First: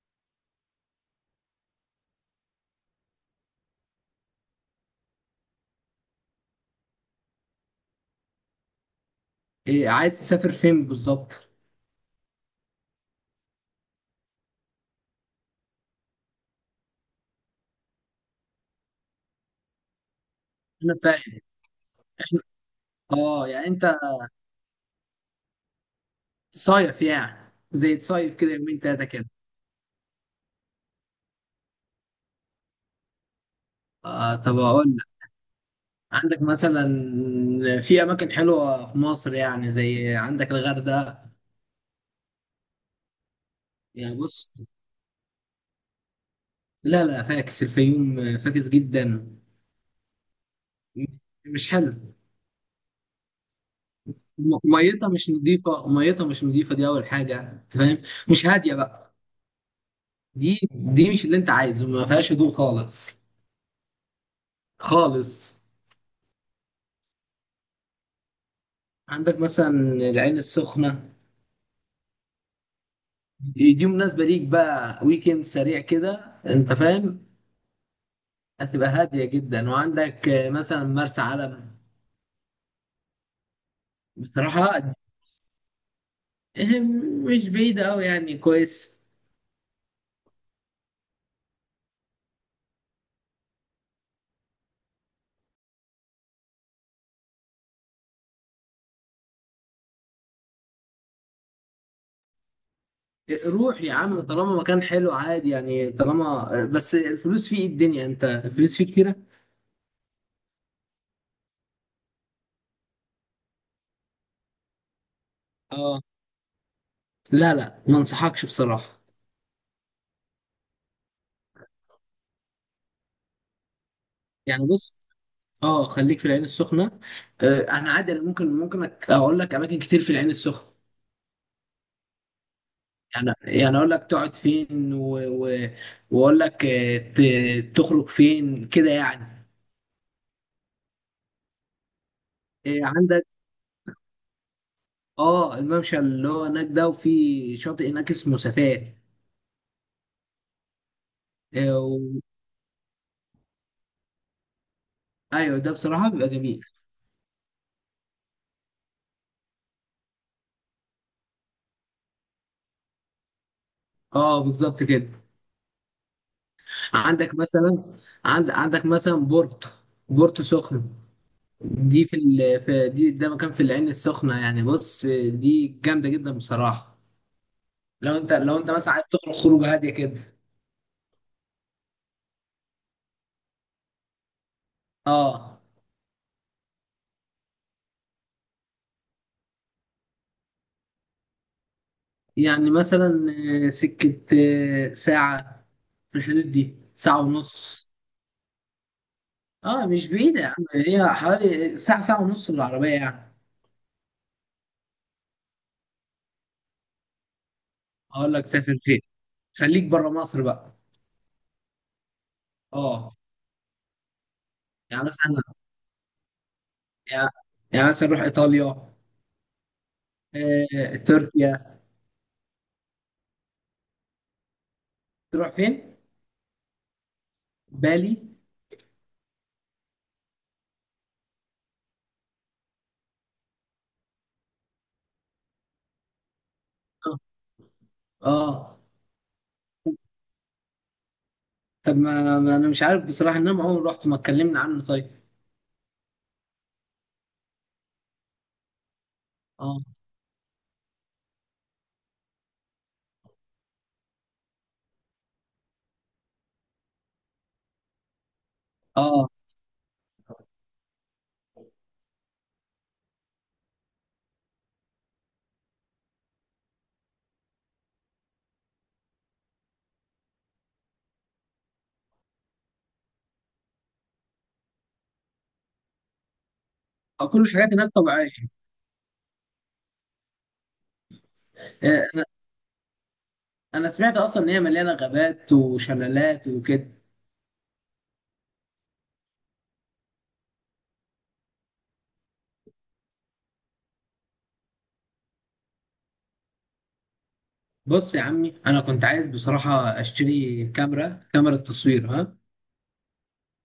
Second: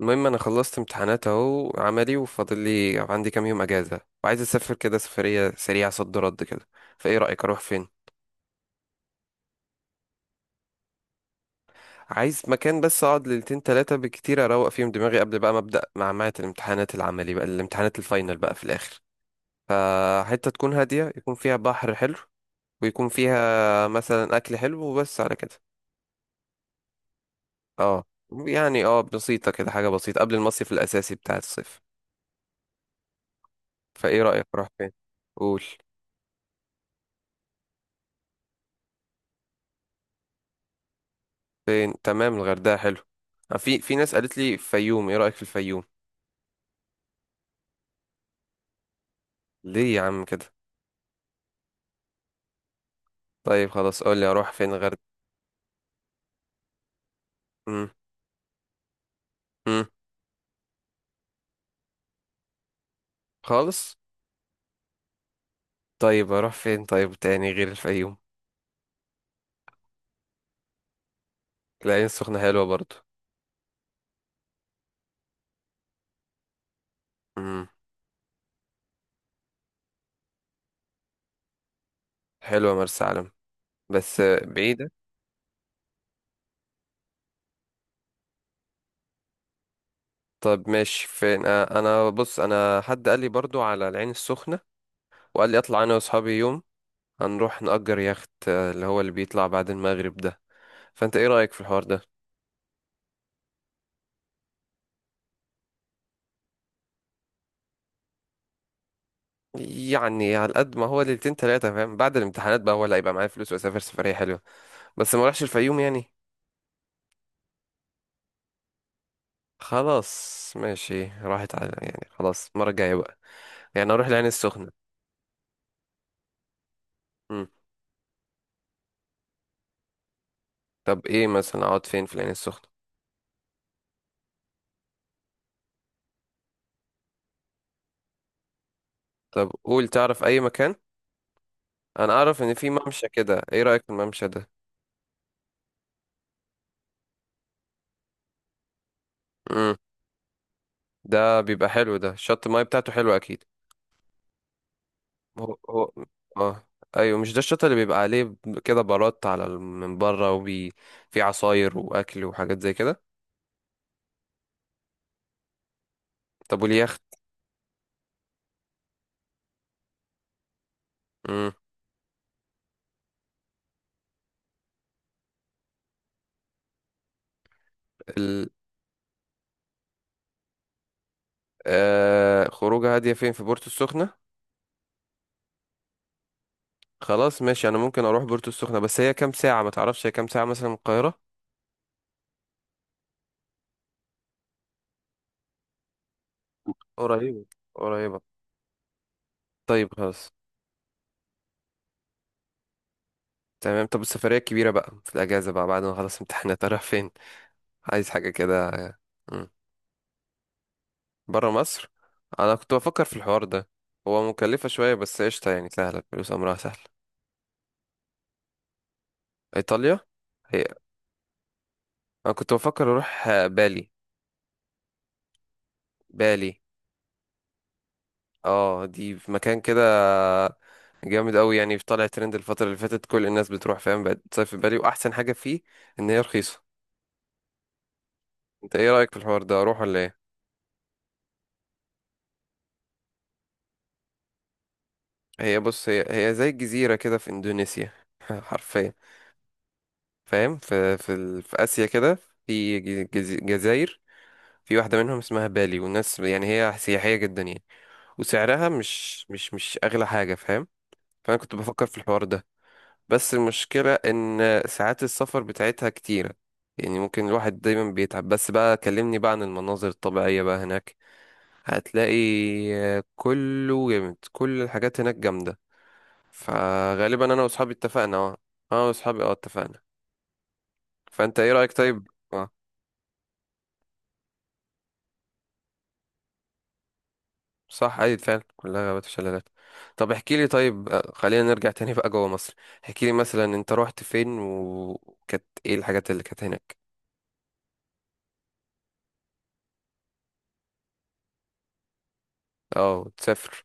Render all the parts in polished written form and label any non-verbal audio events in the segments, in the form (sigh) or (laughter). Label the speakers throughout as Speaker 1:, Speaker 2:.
Speaker 1: المهم انا خلصت امتحانات اهو عملي، وفاضل لي عندي كام يوم اجازه وعايز اسافر كده سفريه سريعه صد رد كده. فايه رايك اروح فين؟
Speaker 2: إيه عايز تسافر فين بالظبط؟
Speaker 1: عايز مكان بس اقعد ليلتين تلاتة بالكتير اروق فيهم دماغي قبل بقى ما ابدا معمعة الامتحانات العملي بقى الامتحانات الفاينل بقى في الاخر. فحته تكون
Speaker 2: انا
Speaker 1: هاديه، يكون
Speaker 2: فاهم.
Speaker 1: فيها بحر حلو، ويكون
Speaker 2: اه يعني انت
Speaker 1: فيها مثلا اكل حلو وبس على كده.
Speaker 2: صيف يعني زي
Speaker 1: اه،
Speaker 2: تصيف كده يومين
Speaker 1: يعني اه
Speaker 2: تلاتة كده.
Speaker 1: بسيطه كده، حاجه بسيطه قبل المصيف الاساسي بتاع الصيف. فايه
Speaker 2: آه
Speaker 1: رايك
Speaker 2: طب
Speaker 1: اروح
Speaker 2: اقول
Speaker 1: فين؟
Speaker 2: لك،
Speaker 1: قول.
Speaker 2: عندك مثلا في اماكن حلوة في مصر يعني زي عندك الغردقة.
Speaker 1: فين؟ تمام، الغردقة حلو. في ناس
Speaker 2: يعني
Speaker 1: قالت
Speaker 2: بص،
Speaker 1: لي فيوم، ايه رأيك في الفيوم؟
Speaker 2: لا لا فاكس، الفيوم فاكس جدا.
Speaker 1: ليه يا عم كده؟
Speaker 2: م- مش حلو.
Speaker 1: طيب خلاص قول لي اروح فين غير؟
Speaker 2: ميتها مش نظيفة، ميتها مش نظيفة، دي اول حاجة أنت
Speaker 1: امم.
Speaker 2: فاهم. مش هادية بقى.
Speaker 1: امم.
Speaker 2: دي مش اللي انت عايزه، ما فيهاش هدوء خالص.
Speaker 1: خالص.
Speaker 2: خالص.
Speaker 1: طيب اروح فين طيب تاني غير الفيوم؟
Speaker 2: عندك مثلا العين السخنة،
Speaker 1: العين السخنة حلوة برضو.
Speaker 2: دي مناسبة ليك بقى، ويكند سريع كده انت فاهم.
Speaker 1: امم.
Speaker 2: هتبقى هادية جدا، وعندك مثلا مرسى علم.
Speaker 1: حلوة مرسى علم. بس
Speaker 2: بصراحة
Speaker 1: بعيدة.
Speaker 2: مش بعيدة أوي يعني كويس.
Speaker 1: طب ماشي فين؟ انا بص، انا حد قال لي برضو على العين السخنة، وقال لي اطلع انا واصحابي يوم هنروح نأجر يخت اللي هو اللي بيطلع بعد المغرب ده. فانت ايه رأيك في الحوار ده؟
Speaker 2: روح يا عم طالما مكان حلو عادي يعني، طالما بس الفلوس فيه، ايه الدنيا انت الفلوس فيه كتيرة؟
Speaker 1: يعني على قد ما هو ليلتين تلاتة فاهم، بعد الامتحانات بقى هو اللي هيبقى معايا فلوس وأسافر سفرية حلوة. بس ما اروحش الفيوم
Speaker 2: اه
Speaker 1: يعني.
Speaker 2: لا لا، ما انصحكش بصراحة.
Speaker 1: خلاص ماشي، راحت على، يعني خلاص المرة الجاية بقى. يعني أروح العين
Speaker 2: يعني
Speaker 1: السخنة.
Speaker 2: بص، اه خليك في العين السخنة.
Speaker 1: مم.
Speaker 2: انا عادي، انا ممكن، اقول لك اماكن كتير في العين السخنة.
Speaker 1: طب إيه مثلا أقعد فين في العين السخنة؟
Speaker 2: يعني، اقول لك تقعد فين و... واقول لك تخرج فين كده يعني.
Speaker 1: طب قول. تعرف أي مكان؟ أنا أعرف إن في ممشى
Speaker 2: عندك،
Speaker 1: كده، إيه رأيك في الممشى ده؟
Speaker 2: اه الممشى اللي هو هناك ده، وفي شاطئ هناك اسمه سفاق.
Speaker 1: مم. ده بيبقى
Speaker 2: آه،
Speaker 1: حلو، ده
Speaker 2: و...
Speaker 1: شط الماية بتاعته حلوة أكيد. هو
Speaker 2: ايوه ده
Speaker 1: هو
Speaker 2: بصراحة بيبقى جميل.
Speaker 1: آه. أيوة مش ده الشط اللي بيبقى عليه كده بارات على من بره وبي، في عصاير وأكل وحاجات زي كده.
Speaker 2: اه بالظبط كده.
Speaker 1: طب واليخت؟
Speaker 2: عندك مثلا، عندك مثلا بورتو، بورتو سخنة.
Speaker 1: مم.
Speaker 2: دي في, ال... في دي ده مكان في العين السخنة. يعني بص، دي جامدة جدا بصراحة. لو انت،
Speaker 1: ال...
Speaker 2: مثلا عايز تخرج خروج هادية كده.
Speaker 1: خروجة هادية فين في بورتو السخنة.
Speaker 2: اه.
Speaker 1: خلاص ماشي، انا ممكن اروح بورتو السخنة. بس هي كام ساعة، ما تعرفش هي كام ساعة مثلا من القاهرة؟
Speaker 2: يعني مثلا سكة، ساعة، في الحدود دي ساعة
Speaker 1: قريبة.
Speaker 2: ونص.
Speaker 1: قريبة.
Speaker 2: اه
Speaker 1: طيب
Speaker 2: مش
Speaker 1: خلاص.
Speaker 2: بعيدة يا عم، هي حوالي ساعة ساعة ونص بالعربية يعني.
Speaker 1: تمام. طب السفرية الكبيرة بقى في الأجازة بقى بعد ما خلص امتحانات، أروح فين؟ عايز حاجة
Speaker 2: اقول لك
Speaker 1: كده.
Speaker 2: سافر فين،
Speaker 1: مم.
Speaker 2: خليك بره مصر بقى.
Speaker 1: برا مصر. أنا كنت بفكر
Speaker 2: اه
Speaker 1: في الحوار ده. هو مكلفة شوية
Speaker 2: يعني
Speaker 1: بس قشطة،
Speaker 2: مثلا،
Speaker 1: يعني سهلة، الفلوس أمرها سهل.
Speaker 2: يعني يعني مثلا روح ايطاليا،
Speaker 1: إيطاليا. هي،
Speaker 2: تركيا.
Speaker 1: أنا كنت بفكر أروح بالي.
Speaker 2: تروح فين؟
Speaker 1: بالي.
Speaker 2: بالي؟
Speaker 1: اه، دي في مكان كده جامد قوي يعني، في طالع ترند الفترة اللي فاتت، كل الناس بتروح فاهم، بقت تصيف في بالي. واحسن حاجة فيه ان هي رخيصة.
Speaker 2: اه.
Speaker 1: انت
Speaker 2: آه.
Speaker 1: ايه رأيك في الحوار ده، اروح ولا ايه؟
Speaker 2: طب ما, ما انا مش عارف بصراحة، ان انا عمري ما رحت، ما اتكلمنا عنه طيب.
Speaker 1: هي بص، هي زي الجزيرة كده في اندونيسيا. (laughs) حرفيا.
Speaker 2: اه.
Speaker 1: فاهم في اسيا كده، جزاير، في واحدة منهم اسمها بالي، والناس يعني هي سياحية جدا يعني. وسعرها مش
Speaker 2: اه،
Speaker 1: مش مش اغلى حاجة فاهم. فانا كنت بفكر في الحوار ده. بس المشكلة إن ساعات السفر بتاعتها كتيرة، يعني ممكن الواحد دايما بيتعب. بس بقى كلمني بقى عن المناظر الطبيعية بقى هناك. هتلاقي كله جامد، كل الحاجات هناك جامدة. فغالبا
Speaker 2: كل
Speaker 1: أنا وأصحابي
Speaker 2: الحاجات هناك
Speaker 1: اتفقنا،
Speaker 2: طبيعية.
Speaker 1: اه. أنا وأصحابي اه اتفقنا. فأنت إيه رأيك
Speaker 2: آه،
Speaker 1: طيب؟ اه.
Speaker 2: انا سمعت اصلا ان هي مليانه غابات وشلالات وكده.
Speaker 1: صح، أيوة فعلا كلها غابات وشلالات. طب احكي لي طيب، خلينا نرجع تاني بقى جوه مصر. احكي لي مثلا أنت روحت فين، وكانت إيه الحاجات اللي كانت هناك.
Speaker 2: بص يا عمي، انا كنت عايز بصراحه اشتري كاميرا، كاميرا تصوير ها.
Speaker 1: اه تسافر.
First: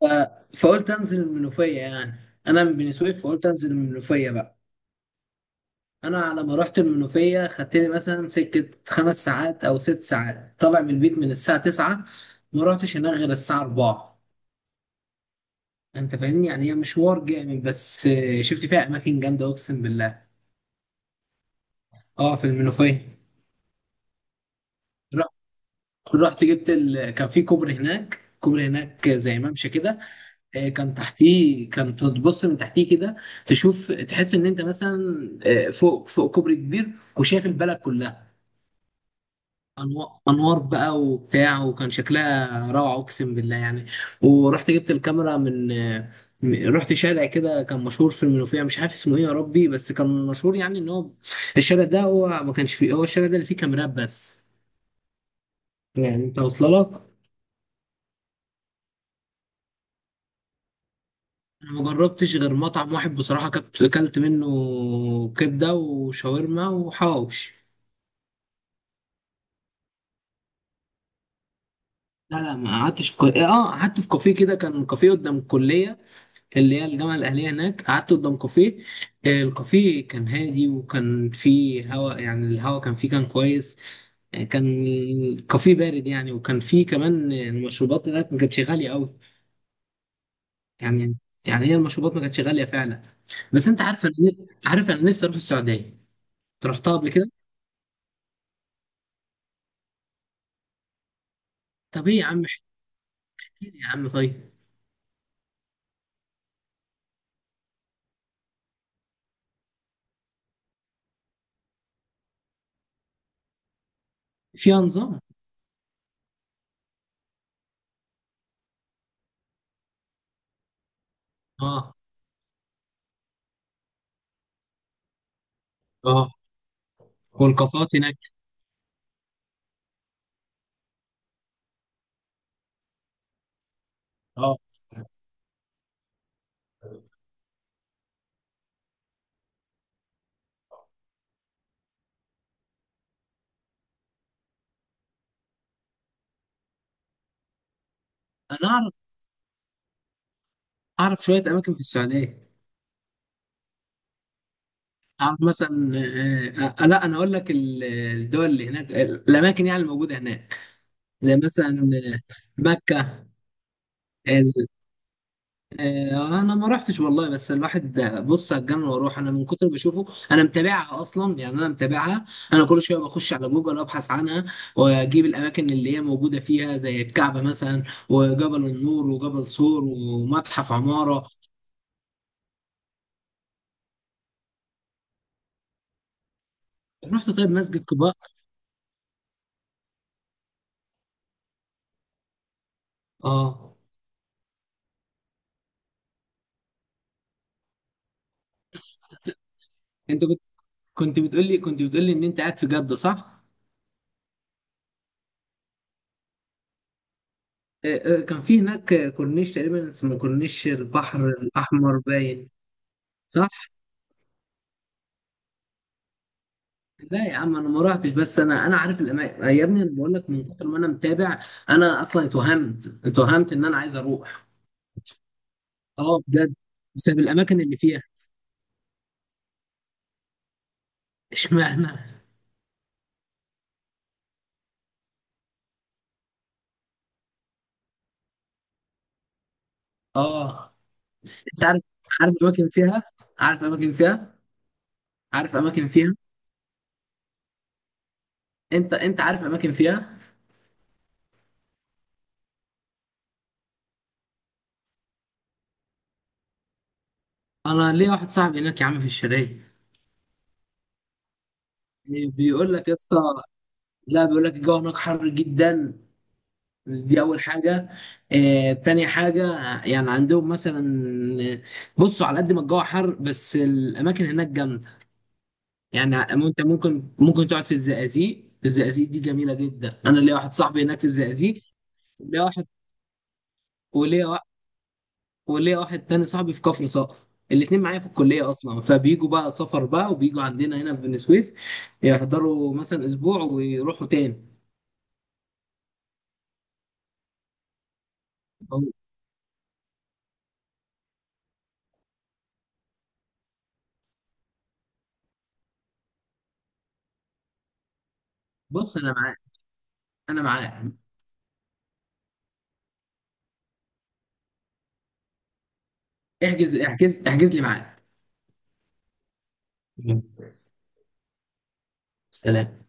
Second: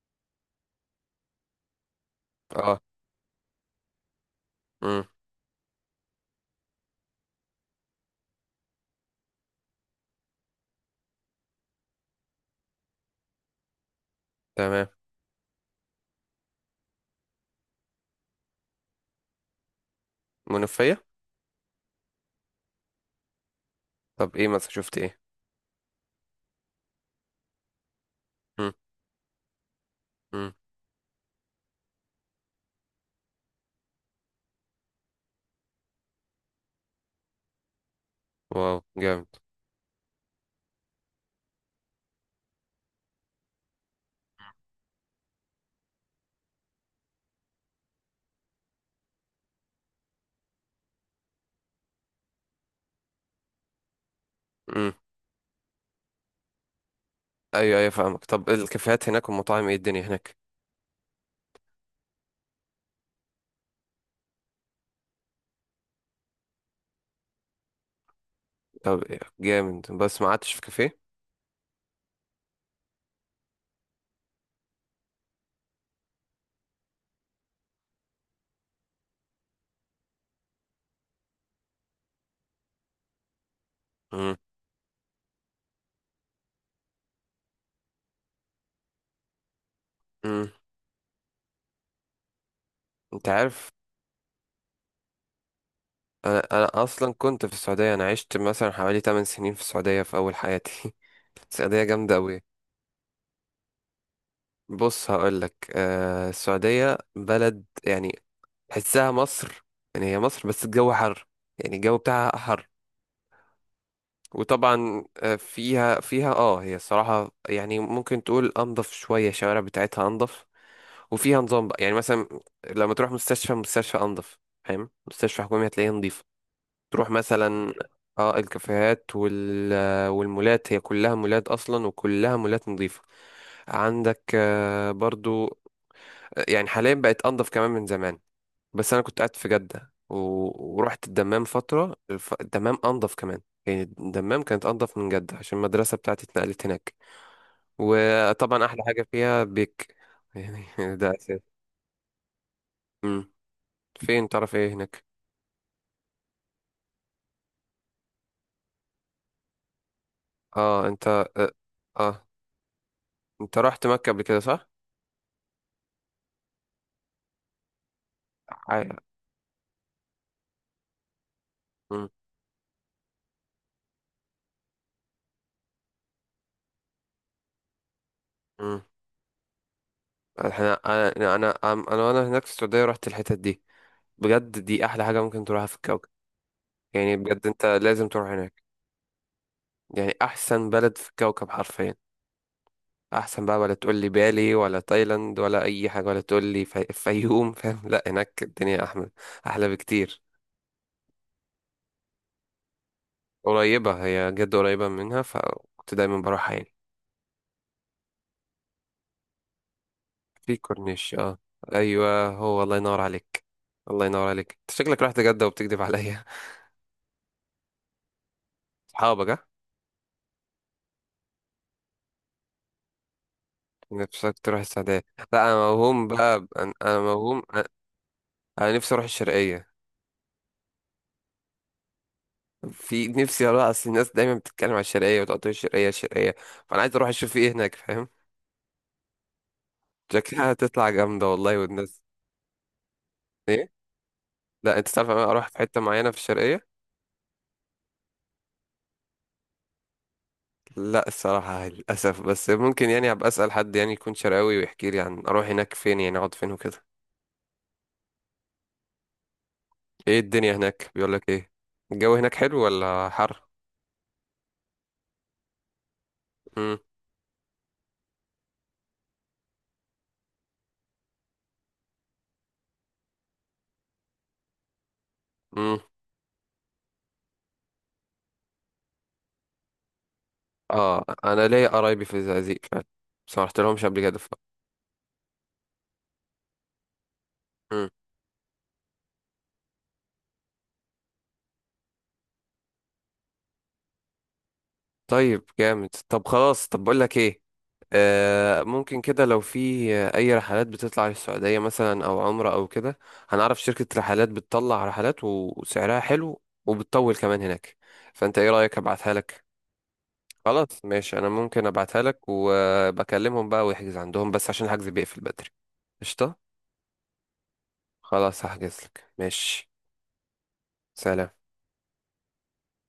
Speaker 2: ف... فقلت انزل المنوفيه يعني. انا من
Speaker 1: اه.
Speaker 2: بني سويف، فقلت انزل المنوفيه بقى.
Speaker 1: امم.
Speaker 2: انا على ما رحت المنوفيه خدت لي مثلا سكه خمس ساعات او ست ساعات، طالع من البيت من الساعه 9، ما رحتش هناك غير الساعه 4.
Speaker 1: تمام.
Speaker 2: انت فاهمني يعني، هي مشوار جامد، بس شفت فيها اماكن جامده اقسم بالله.
Speaker 1: منوفية.
Speaker 2: اه في المنوفيه.
Speaker 1: طب ايه مثلا شفت ايه؟
Speaker 2: رحت جبت كان في كوبري هناك، كوبري
Speaker 1: مم.
Speaker 2: هناك زي ممشى كده.
Speaker 1: مم.
Speaker 2: كان تحتيه، كان تبص من تحتيه كده، تشوف تحس ان انت مثلا فوق، كوبري كبير، وشايف البلد كلها.
Speaker 1: واو، جامد.
Speaker 2: انوار بقى وبتاع، وكان شكلها روعه اقسم بالله يعني. ورحت جبت الكاميرا من رحت شارع كده كان مشهور في المنوفيه، مش عارف اسمه ايه يا ربي، بس كان مشهور يعني ان هو الشارع ده، هو ما كانش فيه، هو الشارع ده اللي فيه كاميرات بس.
Speaker 1: مم.
Speaker 2: يعني انت واصله لك.
Speaker 1: ايوه ايوه فاهمك. طب الكافيهات هناك والمطاعم ايه الدنيا هناك؟
Speaker 2: أنا ما جربتش غير مطعم واحد بصراحة، كنت أكلت منه كبدة وشاورما وحواوش.
Speaker 1: طب إيه؟ جامد، بس ما قعدتش في كافيه.
Speaker 2: لا لا ما قعدتش في كو... اه آه، قعدت في كافيه كده، كان كافيه قدام الكلية، اللي هي الجامعة الأهلية هناك، قعدت قدام كافيه. الكافيه كان هادي، وكان فيه هوا يعني، الهوا كان فيه كان كويس.
Speaker 1: مم.
Speaker 2: آه، كان الكافيه بارد يعني، وكان فيه كمان المشروبات هناك ما كانتش غالية أوي.
Speaker 1: مم.
Speaker 2: يعني، هي المشروبات ما كانتش غالية فعلا.
Speaker 1: انت
Speaker 2: بس
Speaker 1: عارف،
Speaker 2: أنت عارف، أنا نفسي أروح السعودية.
Speaker 1: انا
Speaker 2: أنت
Speaker 1: انا
Speaker 2: رحتها قبل
Speaker 1: اصلا
Speaker 2: كده؟
Speaker 1: كنت في السعودية، انا عشت مثلا حوالي 8 سنين في السعودية في اول حياتي. (laughs) السعودية
Speaker 2: طب
Speaker 1: جامدة
Speaker 2: ايه يا
Speaker 1: أوي.
Speaker 2: عم، يا عم طيب.
Speaker 1: بص هقولك، آه، السعودية بلد يعني تحسها مصر، يعني هي مصر بس الجو حر، يعني الجو بتاعها حر.
Speaker 2: فيها
Speaker 1: وطبعا
Speaker 2: نظام.
Speaker 1: فيها اه، هي الصراحة يعني ممكن تقول انضف شوية، الشوارع بتاعتها انضف، وفيها نظام بقى. يعني
Speaker 2: اه.
Speaker 1: مثلا لما تروح مستشفى، مستشفى انضف، فاهم، مستشفى حكومي هتلاقيها نظيفة.
Speaker 2: اه.
Speaker 1: تروح مثلا،
Speaker 2: والكافيهات هناك؟
Speaker 1: اه الكافيهات وال، والمولات هي كلها مولات اصلا، وكلها مولات نظيفة. عندك
Speaker 2: اه
Speaker 1: برضو، يعني حاليا بقت انضف كمان من زمان. بس انا كنت قاعد في جدة ورحت الدمام فترة، الدمام انضف كمان، يعني الدمام كانت انضف من جدة عشان المدرسة بتاعتي اتنقلت هناك. وطبعا
Speaker 2: انا
Speaker 1: احلى
Speaker 2: اعرف،
Speaker 1: حاجة فيها بيك، يعني (laughs) ده
Speaker 2: اعرف
Speaker 1: اساس.
Speaker 2: شويه اماكن في السعوديه.
Speaker 1: امم. فين تعرف ايه هناك؟
Speaker 2: اعرف مثلا، آه آه لا انا اقول لك الدول اللي هناك، الاماكن يعني الموجوده هناك،
Speaker 1: اه انت.
Speaker 2: زي
Speaker 1: اه,
Speaker 2: مثلا
Speaker 1: آه.
Speaker 2: مكه.
Speaker 1: انت رحت مكة قبل كده صح؟
Speaker 2: انا ما رحتش والله، بس الواحد بص على الجنة
Speaker 1: عاي-
Speaker 2: واروح انا، من كتر ما بشوفه. انا متابعها اصلا يعني، انا
Speaker 1: امم.
Speaker 2: متابعها. انا كل شويه بخش على جوجل ابحث عنها، واجيب الاماكن اللي هي موجوده فيها زي الكعبه مثلا، وجبل
Speaker 1: امم.
Speaker 2: النور وجبل صور ومتحف
Speaker 1: احنا انا
Speaker 2: عماره.
Speaker 1: انا انا انا وانا هناك في السعودية رحت الحتت دي. بجد، دي احلى حاجة ممكن تروحها في الكوكب. يعني
Speaker 2: رحت
Speaker 1: بجد
Speaker 2: طيب
Speaker 1: انت
Speaker 2: مسجد
Speaker 1: لازم
Speaker 2: قباء.
Speaker 1: تروح هناك. يعني احسن بلد في الكوكب حرفيا. احسن بقى، ولا
Speaker 2: اه.
Speaker 1: تقول لي بالي، ولا تايلاند، ولا اي حاجه، ولا تقول لي فيوم. (laughs) فاهم؟ لا هناك الدنيا احلى، احلى بكتير.
Speaker 2: انت كنت، كنت بتقول لي ان انت قاعد في جده صح؟
Speaker 1: قريبه، هي جد قريبه منها، فكنت دايما بروحها يعني.
Speaker 2: كان في هناك كورنيش تقريبا اسمه
Speaker 1: في
Speaker 2: كورنيش
Speaker 1: كورنيش،
Speaker 2: البحر
Speaker 1: اه.
Speaker 2: الاحمر
Speaker 1: ايوه
Speaker 2: باين.
Speaker 1: هو، الله ينور عليك.
Speaker 2: صح.
Speaker 1: الله ينور عليك، انت شكلك رحت جده وبتكذب عليا.
Speaker 2: لا يا عم انا ما رحتش، بس انا
Speaker 1: (laughs)
Speaker 2: عارف
Speaker 1: صحابك، ها.
Speaker 2: الاماكن يا ابني، انا بقول لك من كتر ما انا متابع. انا اصلا اتوهمت، اتوهمت ان انا عايز
Speaker 1: نفسك
Speaker 2: اروح.
Speaker 1: تروح السعوديه. لا انا موهوم
Speaker 2: اه
Speaker 1: بقى،
Speaker 2: بجد،
Speaker 1: انا،
Speaker 2: بسبب
Speaker 1: موهوم
Speaker 2: الاماكن
Speaker 1: انا.
Speaker 2: اللي فيها.
Speaker 1: أنا نفسي اروح الشرقيه.
Speaker 2: (laughs) اشمعنى؟
Speaker 1: في نفسي اروح، اصل الناس دايما بتتكلم على الشرقيه وتقول الشرقيه الشرقيه، فانا عايز اروح اشوف ايه هناك فاهم. شكلها
Speaker 2: اه
Speaker 1: هتطلع جامدة والله
Speaker 2: انت عارف،
Speaker 1: والناس.
Speaker 2: عارف اماكن فيها، عارف
Speaker 1: ايه؟
Speaker 2: اماكن فيها،
Speaker 1: لا انت تعرف، انا اروح
Speaker 2: عارف
Speaker 1: في حتة
Speaker 2: اماكن
Speaker 1: معينة
Speaker 2: فيها؟
Speaker 1: في الشرقية.
Speaker 2: انت عارف اماكن فيها؟
Speaker 1: لا الصراحة للأسف، بس ممكن يعني ابقى اسأل حد يعني يكون شرقاوي ويحكي لي عن اروح هناك فين، يعني اقعد فين وكده.
Speaker 2: انا ليا واحد صاحبي هناك يا عم في الشرقية.
Speaker 1: ايه الدنيا هناك، بيقول لك ايه؟ الجو هناك حلو
Speaker 2: بيقول لك يا
Speaker 1: ولا
Speaker 2: اسطى،
Speaker 1: حر؟
Speaker 2: لا بيقول لك الجو هناك حر جدا.
Speaker 1: امم.
Speaker 2: دي اول حاجه. تاني حاجه، يعني عندهم مثلا، آه، بصوا على قد ما الجو حر بس الاماكن هناك جامده.
Speaker 1: امم.
Speaker 2: يعني انت ممكن، تقعد في الزقازيق، الزقازيق دي جميله جدا، انا ليا واحد صاحبي هناك
Speaker 1: اه
Speaker 2: في
Speaker 1: انا
Speaker 2: الزقازيق.
Speaker 1: ليا قرايبي في
Speaker 2: ليا
Speaker 1: الزقازيق
Speaker 2: واحد،
Speaker 1: فعلا. بس ما رحت لهمش قبل كده
Speaker 2: وليا وا- وليا واحد تاني صاحبي في كفر صقر. الاتنين
Speaker 1: مم.
Speaker 2: معايا في الكلية أصلا، فبيجوا بقى سفر بقى وبيجوا عندنا هنا في بني سويف، يحضروا مثلا أسبوع ويروحوا تاني.
Speaker 1: طيب جامد. طب خلاص، طب بقول لك ايه، ممكن كده لو في اي رحلات بتطلع للسعودية مثلا او عمرة او كده. هنعرف شركة رحلات بتطلع رحلات وسعرها حلو وبتطول كمان هناك. فانت ايه رأيك
Speaker 2: بص
Speaker 1: ابعتها
Speaker 2: أنا معاك،
Speaker 1: لك؟
Speaker 2: أنا
Speaker 1: خلاص
Speaker 2: معاك.
Speaker 1: ماشي، انا ممكن ابعتها لك وبكلمهم بقى ويحجز عندهم، بس عشان الحجز بيقفل بدري. قشطة.
Speaker 2: احجز، احجز، احجز لي معاك.
Speaker 1: خلاص هحجز لك، ماشي. سلام.
Speaker 2: سلام.